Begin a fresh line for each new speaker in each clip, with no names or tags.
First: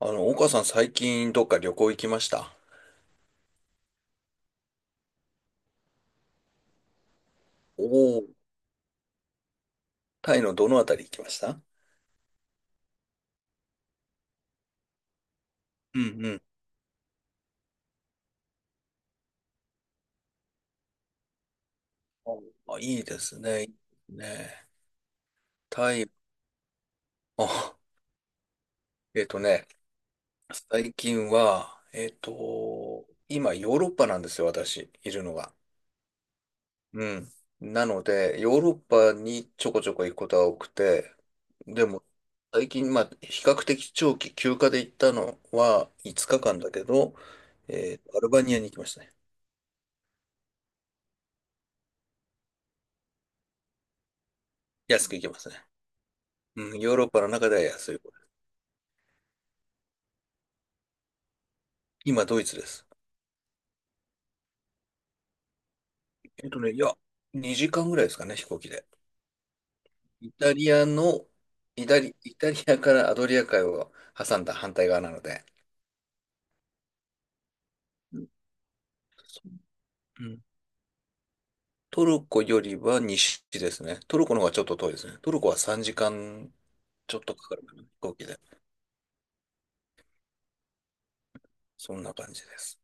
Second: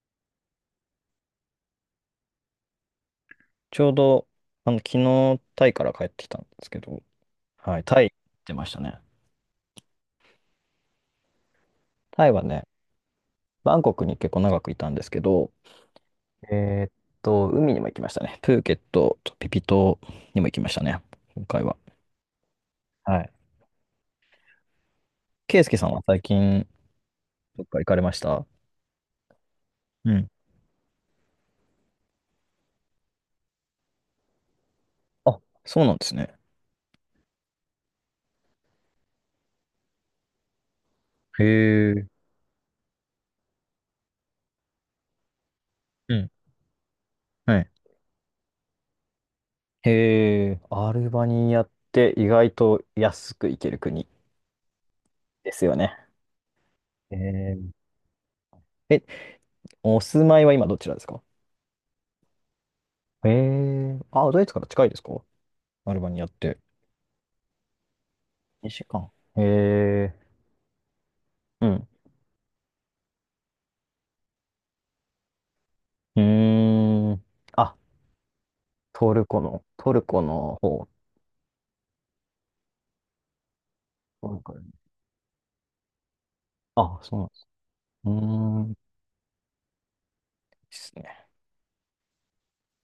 岡さん最近どっか旅行行きました？
ちょうど、昨日、タイから帰ってきたんですけど、はい、タイ行
おおー。
ってましたね。
タイのどのあたり行きました？
タイはね、バンコクに結構長くいたんですけど、
うんうん。
えーっ海にも行きましたね。プーケットとピピ島にも行きましたね、今回は。
あ、いいで
はい。
すね。いいですね。
ケイスケさん
タ
は
イ、
最近、どっ
あ、
か行かれました？
えっとね、
うん。
最近は、今ヨーロッパなんですよ、私、いるの
あ、
が。
そうなんですね。
うん。なので、ヨーロッパにちょこちょこ行くことが多くて、で
へ
も、
え。
最近、まあ、比較的長期休暇で行ったのは
う
5
ん。
日間だけど、
はい。
アルバニアに行きましたね。
へえ、アルバニアって意外と安く行ける国
安く行きます
で
ね。
すよね。
うん、ヨーロッ
へ
パの中では
ー
安い方。
え、お住まいは今どちらですか？
今、ドイツです。
ええー、あ、ドイツから近いですか？アルバニアって。
いや、2時間ぐらいですかね、飛行機
2
で。
時間。ええ
イタリアの、
ー、うん。
イタリアからアドリア海を挟んだ反対側なので、
うーん。あ、
うん。
トルコ
そ
の、トルコ
う。うん。
の方。
トルコよりは西ですね。トル
ト
コ
ル
の方
コ
がち
よ
ょっ
り。
と遠いですね。トルコは3時間
あ、
ち
そ
ょ
う
っ
なんで
と
す。
かかるかな、飛
うー
行機で。
ん。いいっすね。
そんな感じです。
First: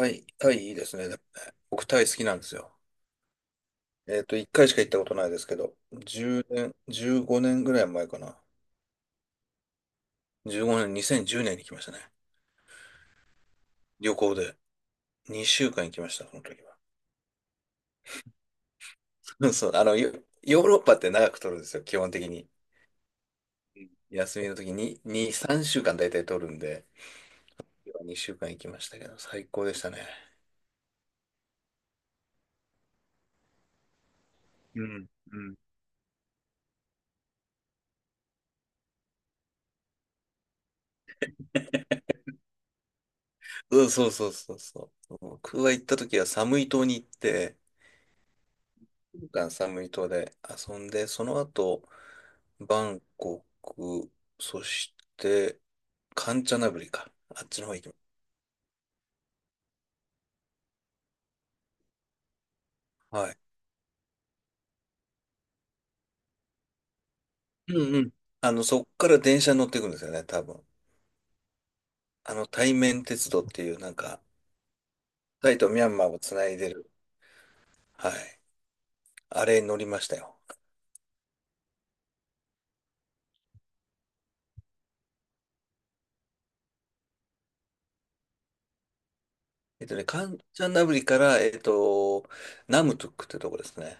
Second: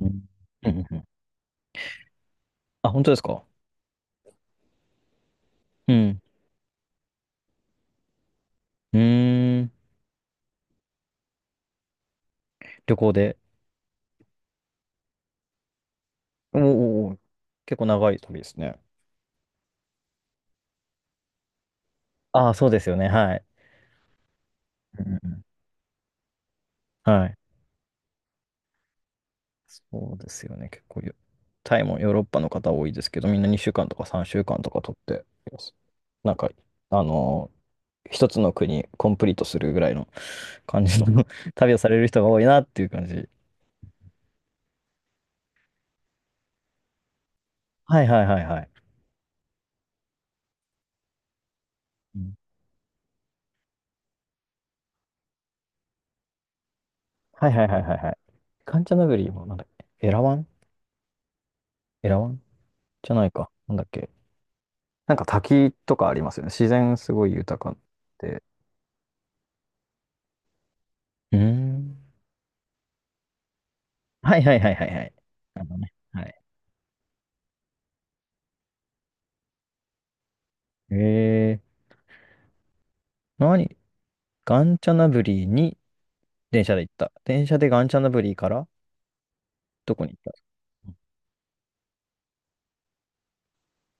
うん。
イ、タ
う
イ
ん
い
う
いで
ん
す
うん。
ね。でもね僕、タイ好きなんですよ。
あ、本当ですか？
1回しか行ったことないですけど、
うん。
1年、15年ぐらい前かな。
うーん。
15年、2010年に来ましたね。
旅行で。
旅行で2週間行きました、その
おー
時は。
おーおー。結構長い旅ですね。
そう、ヨーロッパって長く取るんですよ、基本的に。
ああ、そうですよね。はい。
休みの時に
うんうんう
2、
ん。
3週間大体取るんで、
はい。
2週間行きましたけど、最高でしたね。
そうですよね。結構よ、タイもヨーロッパの方多いですけど、みんな2週間とか3週間とか
う
取っ
ん、
て
うん。
ます、なんか、あのー一つの国コンプリートするぐらいの感じの 旅をされる人が多いなっていう感じ。
うん、そうそうそうそう。僕が行った時は寒い島に行って、
はいはいはいはい。
いっしゅう週寒い島で遊んで、その後、
うん。
バンコク、そして、カンチャナブリか。あ
は
っ
い
ち
はい
の方
はい
行きま
はいは
す。
い。カンチャナブリもなんだっけ、エラワンじゃな
は
い
い。
か。なんだっけ。なんか滝とかありますよね。自然すごい豊
う
か
んうん。
で。
あの、そっから電車に乗っていくんですよね、多分。
うーん。
あの、対面鉄道っていう、なんか、
はいはいはいはいはい。
タイ
あ
と
の
ミャ
ね。
ンマーを
は
つ
い。
ないでる。はい。あれに乗りましたよ。
えー、何ガンチャナブリーに電車で行った？電車でガンチャナブリーからどこに行っ
カ
た？
ンチャンナブリから、ナムトゥックってとこですね。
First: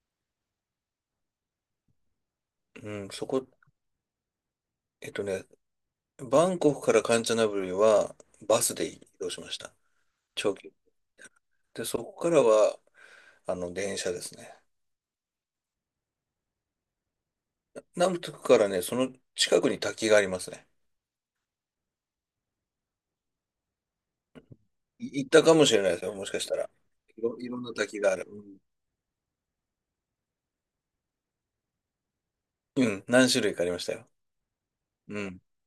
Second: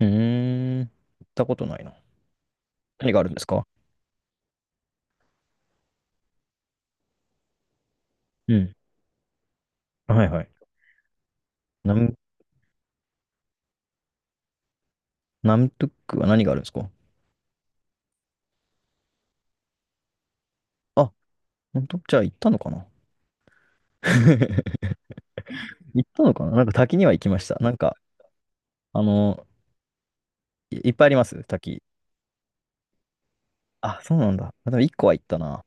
うーん。行ったことないな。
うん、
何があ
そ
るんです
こ、
か？
えっとね、バンコクからカンチャンナブリは
う
バス
ん。
で移動しました。
はいはい。
長距離。で、
ナ
そこ
ム、
からは、あの、電車ですね。
ナムトゥックは何があるんですか？
ナムトゥクからね、その近くに滝がありますね。
あ、本当？じゃあ行ったのかな？
行ったかもしれないです
行っ
よ、
た
もし
の
か
か
し
な。
た
な
ら。
んか滝には
い
行き
ろ、
まし
い
た。
ろん
な
な
んか、
滝がある。
あの、いっぱいあります滝。
うん、うん。何種類かありました
あ、
よ。
そうなんだ。あ、でも1個は
う
行った
ん。
な。1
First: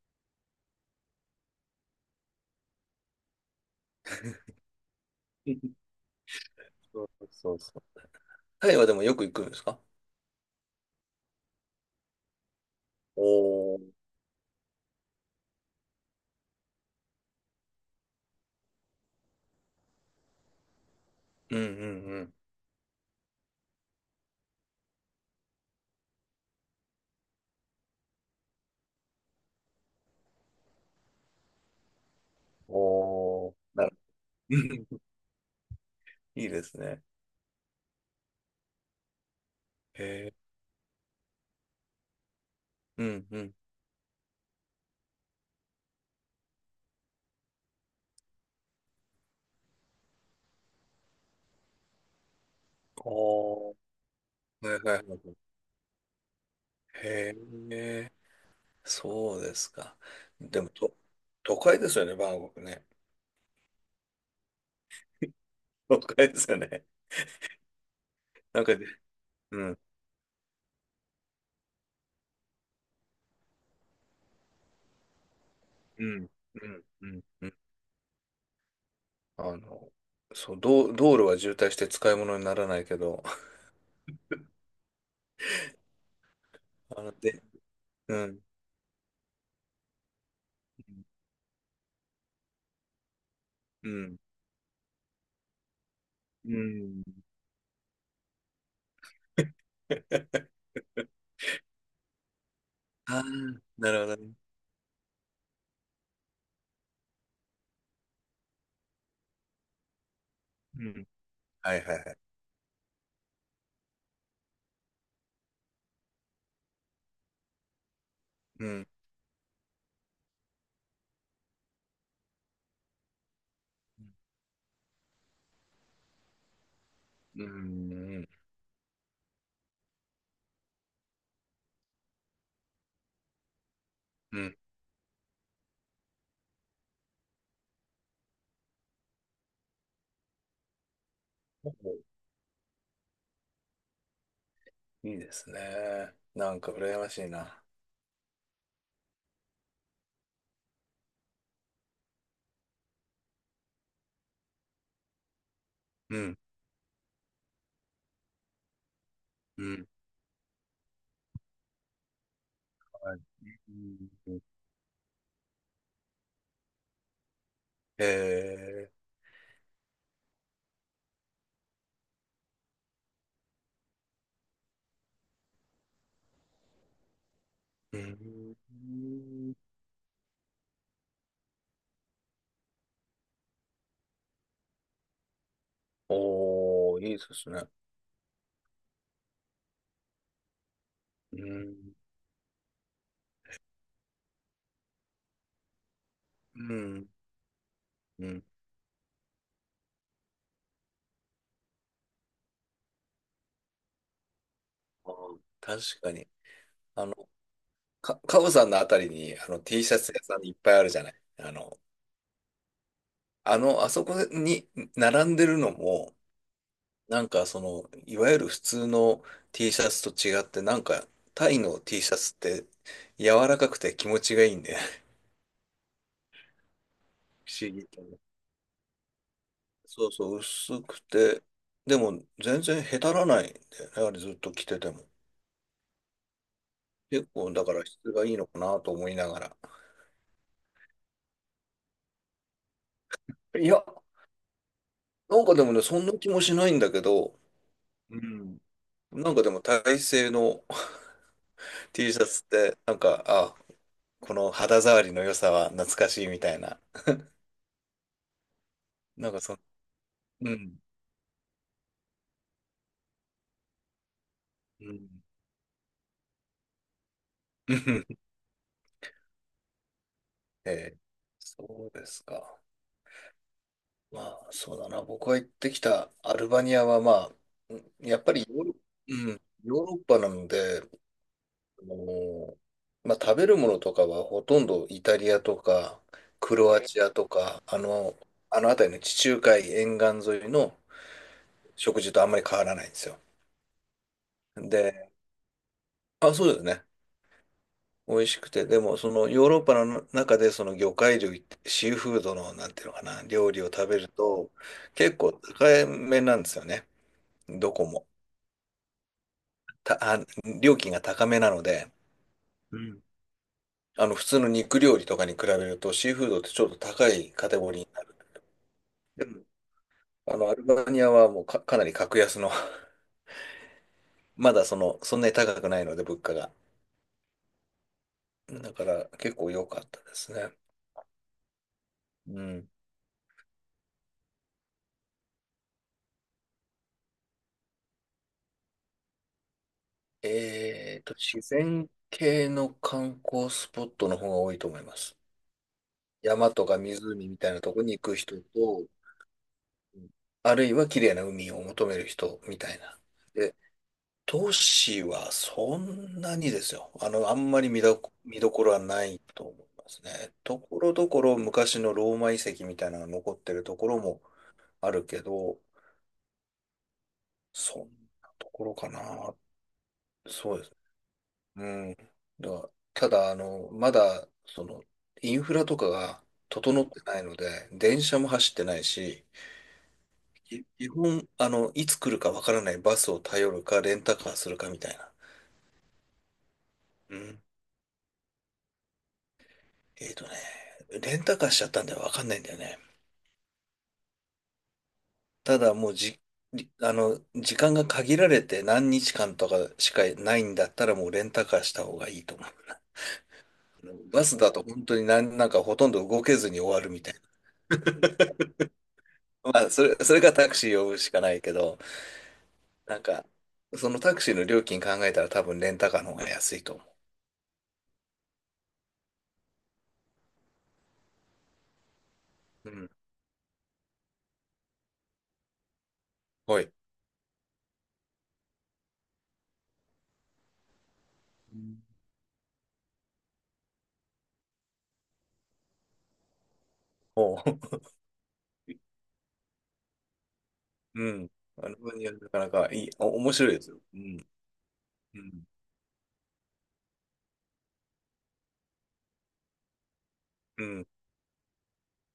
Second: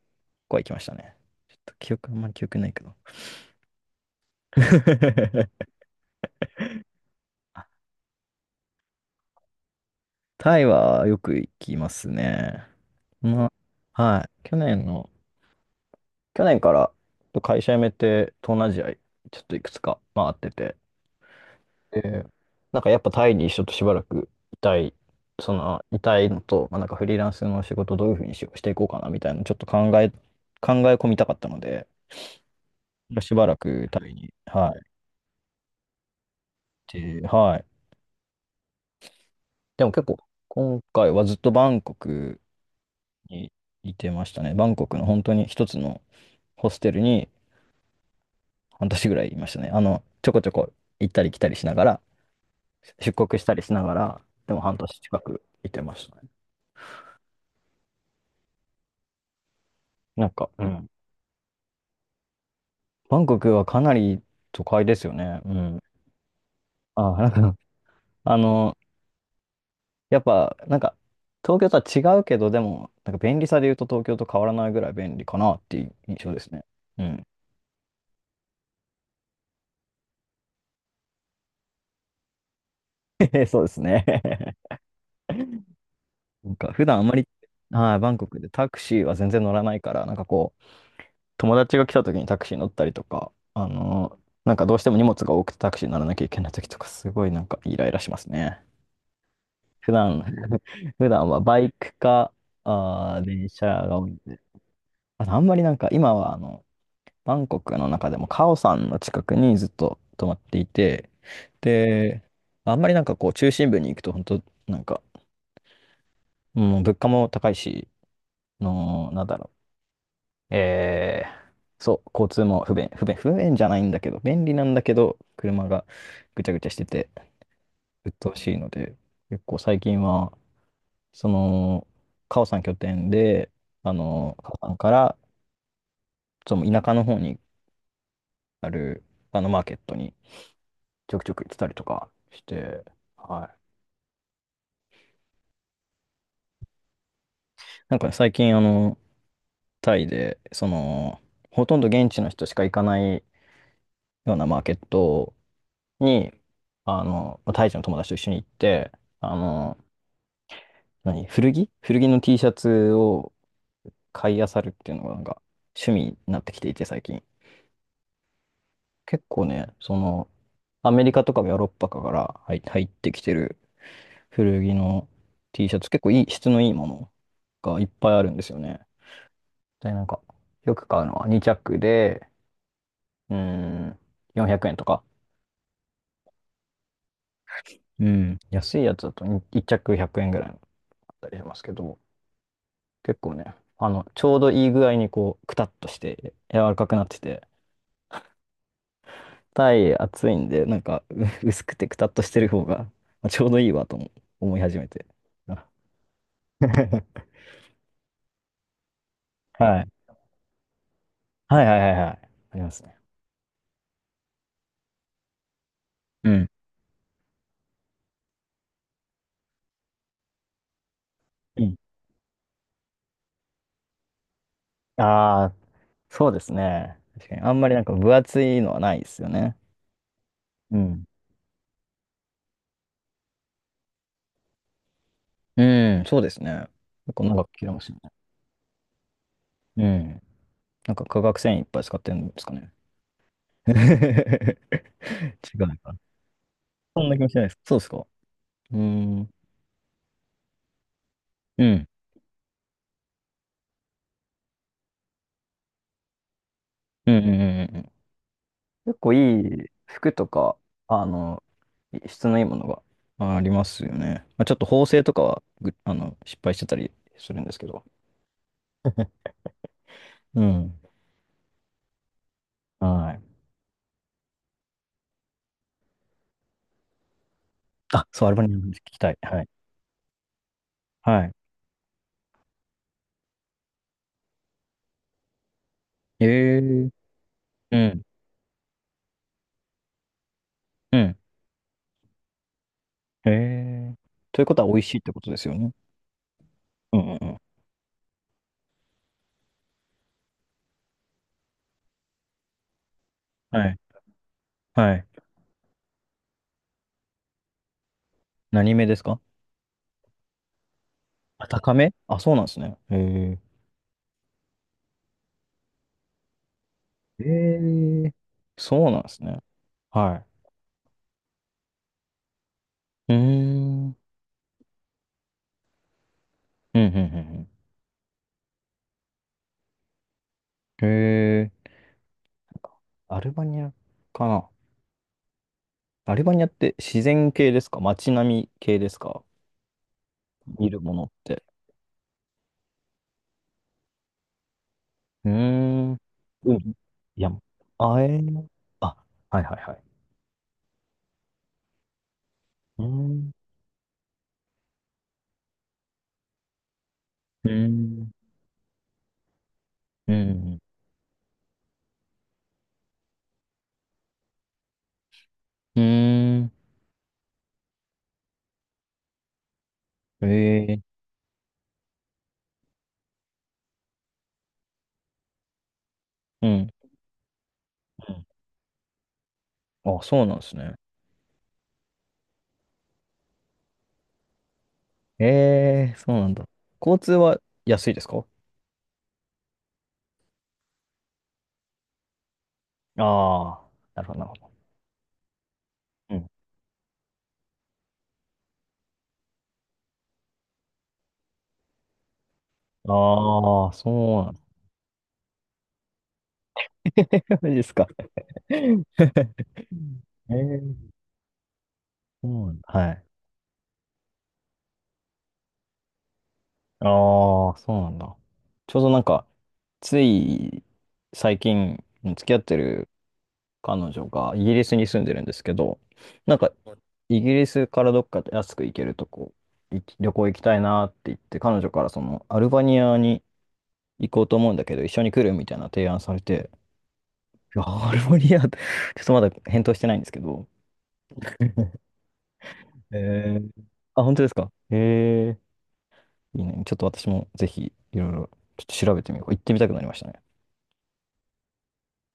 個は行きましたね。ちょっと記憶、あんまり記憶ないけど。
そうそう
あ、
そう。タイはでもよく行くんですか？
タイはよく行きますね。ま
おー、
あ、はい。去年の、去年から会社辞めて東南アジアちょっといくつか回ってて、
うんうんう
で、
ん。
なんかやっぱタイにちょっとしばらくいたい、いたいのと、まあ、なんかフリーランスの仕事どういうふうにしていこうかなみたいなちょっと考え込みたかったので、しば
おー、
らくタイに、
う
は
ん。 いいですね。
い。で、はい。でも結構、
へえ。
今回はずっとバンコク
うんう
に
ん。
いてましたね。バンコクの本当に一つのホステルに、半年ぐらいいましたね。ちょこちょこ行ったり来たりしながら、出国したり
お
し
ー。
ながら、でも
は
半
いは
年
いは
近
い。
くいてましたね。
へえ。そうですか。
なんか、
で
う
も、
ん。
都会ですよね、バンコクね。
バンコクはかなり都会ですよね。うん。
都会ですよね。
あ、なんか、あ
なんか。
の、
うん、
やっぱ、なんか、東京とは違うけど、でも、なんか便利さで言うと東京と変わらないぐらい便利かなっていう
う
印
ん、
象ですね。
うん、
う
うん、
ん。
うん。あの、そう、道路は渋滞して使い物にならないけど、
そうですね。なんか、普 段あ
あ
ん
の、
まり、
で、
はい、バ
う
ンコク
ん、
でタクシーは全然乗らないから、なんかこう、友達が来た時にタクシー乗ったりとか、
うん、
なんかどうしても荷物が多くてタクシーに乗らなきゃいけない
う
時とか、
ん。
すごいなんかイライラしますね。普段、普段はバイクか、
あ。 あ、
電車
な
が
る
多い
ほ
ん
どね。
で。あとあんまりなんか今はバンコクの中でもカオさんの近くにずっと泊まってい
うん。
て、
はいはいはい。
で、あんまりなんかこう中心部に行くと本当なんか、もう物価も高いし、
うん。
の、なんだろう。えそう、交通も不便じゃないんだけど、便利なんだけど、車がぐちゃぐちゃしてて、
うん。
鬱
うん。
陶しいので、結構最近は、その、カオさん拠点で、
う
カ
ん。
オさんから、その田舎の方にある、マーケットにちょくちょく行ってたりとかして、は
いいですね。なんか羨ましい
い。
な。
なんかね最近、タイで、ほとんど現地の人しか行かないようなマーケット
う
に、
ん。
タイ人の友達と一緒に行って、あ
う
の、
ん。
何古着古着の T シャツ
はい。
を
う
買い
ん。
漁るっていうのがなんか趣味になってきていて最近。
へ。
結構ね、そのアメリカとかヨーロッパから入ってきてる古着の T シャツ結構いい質のいいものがいっ
う
ぱいあるんですよね。
ん。
で、なんかよく買うのは2着で、うーん、400円とか。
おー。いいですね。
うん。安いやつだと1着100円ぐらいだったりし
う
ますけ
ん。
ど、結構ね、ちょうどいい具合にこう、くたっとして柔
う
らかくなっ
ん。
てて、
うん。
暑いんで、なんか、薄くてくたっとしてる方が、まあ、ちょうどいいわとも思い始めて。
あー。
あ
確かに。あの、カオさんのあたりに、あの、
は
T
い。
シャツ屋さんいっぱいあるじゃない。あ
はいは
の、
いはいはい。ありますね。
あそこに並んでるのも、
うん。
なんかその、いわゆる普通の T シャツと違って、なんかタイ
うん。
の T シャツって柔らかくて気持ちがいいんで、
ああー、そうですね。確かに。
不
あん
思
まりなん
議
か分
と。
厚いのはないですよね。
そうそう、
う
薄く
ん。
て、でも全然へたらないんだよね、あれずっと着てても。
うん、そうですね。結構
結
長く
構
切
だ
れ
か
ま
ら
すよね。
質がいいのかなと思いながら。
うん。なんか化学繊維いっぱい使ってるんですかね。
いや、
違
なんかで
うの
もね、
かな。
そんな気もしないんだ
そ
け
んな気もし
ど、
ないです。そうですか。う
うん。
ーん。
なんかでも体製の
うん。
T シャツって、なんか、あ、この肌触りの良さは懐かしいみたいな。
うんうんうんうんうん。結構い
なんかそ、
い服と
う
か、
ん。
あの、質のいいものがまあありますよね。まあ、ちょっと
う
縫製
ん。
とかはぐ、あの、失敗してたりするんですけ
う
ど。
ん。
う
え
ん。
え、そうですか。
はい。
まあ、そうだな。僕が行ってきたアルバニアは、まあ、うん、
あ、
やっ
そう、ア
ぱ
ル
り
バニアの話聞きたい。はい。
ヨーロッパなので、
はい。
あのーまあ、食べるものとかはほとんどイタリアとか、
え
ク
え
ロア
ー。
チアとか、
うん。
あの辺りの地中海沿岸沿いの
うん。
食事とあんまり変わらないんですよ。
ええー、ということは美味しいっ
で、
てことですよね。
あ、そうですね。
うんうんうん。
美味しくて、でもそのヨーロッパの中でその魚介類シーフードのなんていうのかな、料理を
はい。
食べると
はい。
結構高めなんですよね。どこも。
何目ですか？
た、あ、料金が高め
あ、
なの
高
で、
め。あ、そうなんですね。
う
え
ん。
え
あの普通の肉料理とかに比べるとシーフードってちょっと高
ー。え
いカテゴリーにな
えー。
る。
そうなんです
で
ね。
も
は
あのアルバニアはもうかなり格安の。
い。うーん。うん
まだその、そんなに高くないので物価が。
うんうん
だから結構良かったですね。
うん。へえ。
う
なん
ん。
かアルバニアかな。アルバニアって自然系ですか？街並み系ですか？見るものって。
自然系の観光スポットの方が多いと思います。
うーん。
山
うん。
とか
い
湖
や、
みたいなとこに
あ
行
え
く人
ー、
と、
あ、はいはいはい。
うん、あるいは綺麗な海を求める人みたい
うー
な。
ん。
で、都市はそんなにですよ。あの、あ
う
んま
ー
り
ん。
見どころはないと思います
う
ね。
ん。
ところどころ昔のローマ遺跡みたいなのが残ってるところもあるけど、
うーん。
そんなところかな。
え
そうですね。
ー。
うん。だからただ、あの、まだ、その、インフラとかが
うん。
整ってないので、電
う
車
ん。
も走ってないし、
あ、そうなんです
き
ね。
基本、あの、いつ来るかわからないバスを頼るか、レンタカーするかみたいな。
えー、そうなんだ。交通
う
は
ん。
安いですか？
えっとね、レンタカーしちゃったんでわかんないんだよね。
ああー、なるほど、なるほど。
ただ、もう
う
じ、
ん。
りあの、時間が限られて何日間とかしかないんだったら、もうレンタカーした方がいいと思うな。
ああ、
あの
そ
バ
うなん
ス
だ。
だと本当になんかほとんど動けずに終わるみたいな。
マジですか。え
まあ、それかタクシー
ー、
呼ぶしかないけど、
そうなんだ。は
な
い。
んか、そのタクシーの料金考えたら多分レンタカーの方が安いと思
ああ、そうなんだ。ちょうどなんか、つい最近付き合って
う。う
る
ん。
彼女がイギリスに住んでるんですけど、なんか
はい。
イギリスからどっか安く行けるとこ、旅行行きたいなって言って、
う
彼女
ん。
からそのアルバニアに行こうと思うんだけど、一緒に来るみたいな提案されて、
おう。
いや、ア ルバニアって ちょっとまだ返答してないんですけど、
うん。あの、なかなかいい、面
え
白いで
ー、
すよ。う
あ、本当
ん。
ですか？へ
う
え
ん。
ー、いいね。ちょっと私もぜひいろいろちょっと調べてみよう。行ってみたくなりましたね。
うん。